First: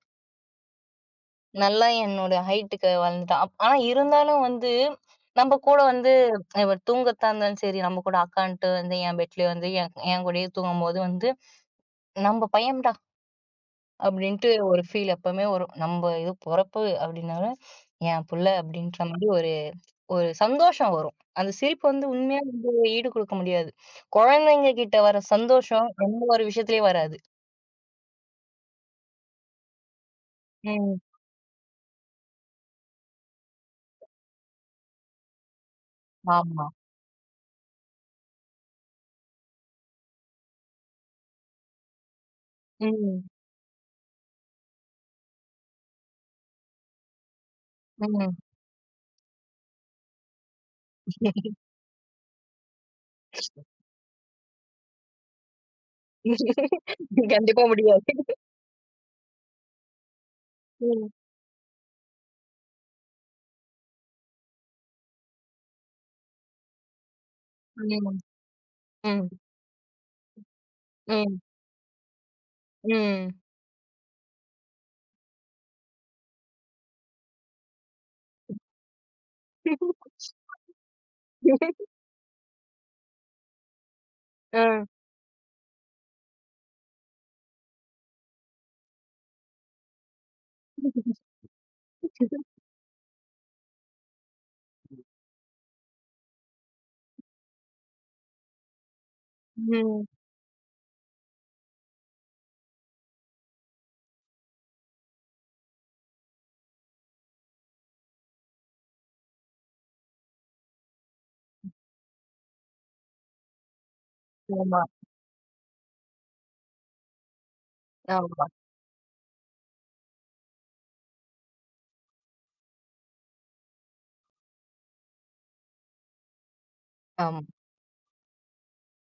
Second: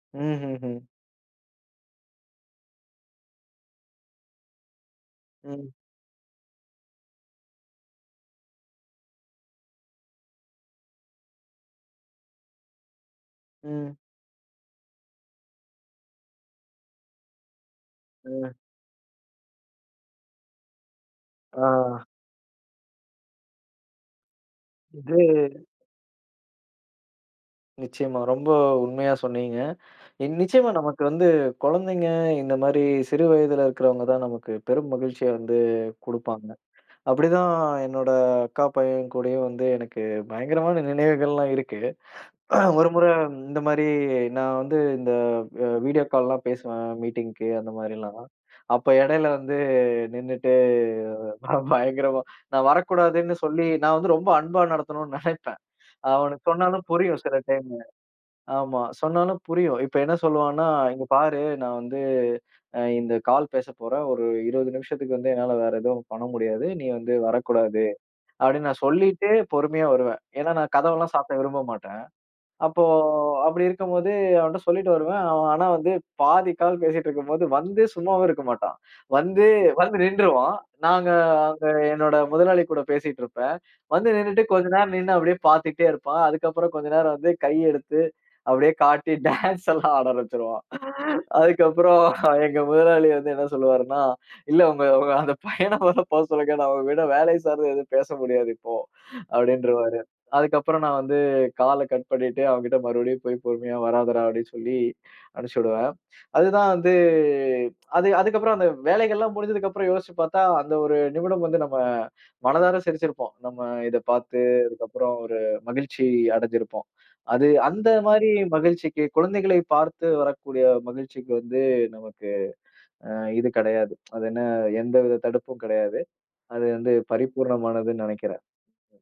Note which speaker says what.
Speaker 1: ம்ஹுஹும்.
Speaker 2: நல்லா என்னோட ஹைட்டுக்கு வளர்ந்துட்டான். அப் ஆனா, இருந்தாலும் வந்து நம்ப
Speaker 1: ம்.
Speaker 2: கூட வந்து இவர் தூங்கர்தாந்தாலும் சரி, நம்ம கூட அக்கான்னுட்டு வந்து என் பெட்லேயே வந்து என் என் கூடயே தூங்கம்போது வந்து, நம்ப பையம்டா.
Speaker 1: ம்.
Speaker 2: அப்டின்ட்டு ஒரு ஃபீல் எப்பவுமே வரும். நம்ப இது பொறப்பு அப்டினாலும் என் புள்ள
Speaker 1: ம்.
Speaker 2: அப்டின்ற மாரி ஒரு ஒரு சந்தோஷம் வரும். அந்த சிரிப்பு
Speaker 1: ஆ.
Speaker 2: வந்து உண்மையா வந்து ஈடு குடுக்க முடியாது. குழந்தைங்க கிட்ட வர
Speaker 1: இது
Speaker 2: சந்தோஷம், எந்த ஒரு விஷயத்திலயும் வராது.
Speaker 1: நிச்சியமா, ரொம்ப உண்மையா சொன்னீங்க என் நிச்சியமா, நமக்கு
Speaker 2: ம்.
Speaker 1: வந்து குழந்தைங்க இந்த மாரி சிறு வயதுல இருக்கிறவங்க தான் நமக்கு பெரும் மகிழ்ச்சிய வந்து குடுப்பாங்க.
Speaker 2: ஆமா.
Speaker 1: அப்டிதான் என்னோட அக்கா பையன் கூடயும் வந்து எனக்கு பயங்கரமான நினைவுகள்லாம் இருக்கு. ஒரு முறை
Speaker 2: ம்.
Speaker 1: இந்த மாரி நான் வந்து இந்த வ வீடியோ கால்லாம் பேசுவேன் மீட்டிங்க்கு அந்த மாரிலாம்.
Speaker 2: ம்.
Speaker 1: அப்ப இடையில வந்து நின்னுட்டு நான் பயங்கரமா நான் வரக்கூடாதுன்னு சொல்லி நான் வந்து ரொம்ப அன்பா நடத்தணுனு நெனைப்பேன். அவனுக்கு சொன்னாலும் புரியும் சில
Speaker 2: கண்டிப்பா
Speaker 1: டைமு.
Speaker 2: முடியாது.
Speaker 1: ஆமா, சொன்னாலும் புரியும். இப்ப என்ன சொல்லுவான்னா, "இங்க
Speaker 2: ம்.
Speaker 1: பாரு நான் வந்து அ இந்த கால் பேசப்போறேன். ஒரு 20 நிமிஷத்துக்கு வந்து என்னால வேற எதும் பண்ண முடியாது. நீ வந்து வரக்கூடாது."
Speaker 2: ம்.
Speaker 1: அப்டின்னு நான்
Speaker 2: ம்.
Speaker 1: சொல்லிட்டு பொறுமையா வருவேன். ஏனா, நான் கதவெல்லாம் சாத்த
Speaker 2: ம்.
Speaker 1: விரும்ப மாட்டேன். அப்போ
Speaker 2: ம்.
Speaker 1: அப்டி இருக்கும் போது அவன்ட்ட சொல்லிட்டு வருவேன். அவன் ஆனா வந்து, பாதி கால் பேசிட்டு இருக்கும்போது வந்து சும்மாவே இருக்க மாட்டான். வந்து வந்து நின்னுருவான். நாங்க அங்க என்னோட முதலாளி கூட பேசிட்டுருப்பேன். வந்து நின்னுட்டு கொஞ்ச
Speaker 2: அ.
Speaker 1: நேரம் நின்னு அப்டியே பார்த்துட்டே இருப்பான். அதுக்கப்புறம் கொஞ்ச நேரம் வந்து கை எடுத்து அப்டியே காட்டி டான்ஸ்லாம் ஆட ஆரம்பிச்சிருவான். அதுக்கப்புறம்
Speaker 2: [unintelligible]
Speaker 1: எங்க முதலாளி வந்து என்ன சொல்லுவாருன்னா, இல்ல உங்க உங்க அந்த பையன மொத போ சொல்லுங்க, நான் உங்ககூட வேலை சார்ந்து எதும் பேச முடியாது இப்போ, அப்டின்றவாரு.
Speaker 2: ம்.
Speaker 1: அதுக்கப்புறம் நான் வந்து கால்ல கட் பண்ணிட்டு, அவன் கிட்ட மறுபடியும் போய் பொறுமையா வராதடா அப்டின்னு சொல்லி அனுச்சுடுவேன். அதுதான் வந்து, அது அதுக்கப்புறம் அந்த வேலைகள்லாம் முடிஞ்சதுக்கு அப்புறம் யோசிச்சு பார்த்தா, அந்த ஒரு நிமிடம் வந்து நம்ம மனதார சிரிச்சிருப்போம். நம்ம இதப் பார்த்து
Speaker 2: ஆமா.
Speaker 1: அதுக்கப்புறம் ஒரு மகிழ்ச்சி அடைஞ்சிருப்போம். அது அந்த மாரி
Speaker 2: [unintelligible]
Speaker 1: மகிழ்ச்சிக்கு குழந்தைகளை பார்த்து வரக்கூடிய மகிழ்ச்சிக்கு வந்து நமக்கு ஆ இது கடையாது. அது என்ன, எந்த வித தடுப்பும் கடையாது. அது வந்து
Speaker 2: ஆம்.
Speaker 1: பரிபூரணமானது நெனைக்கிறேன்.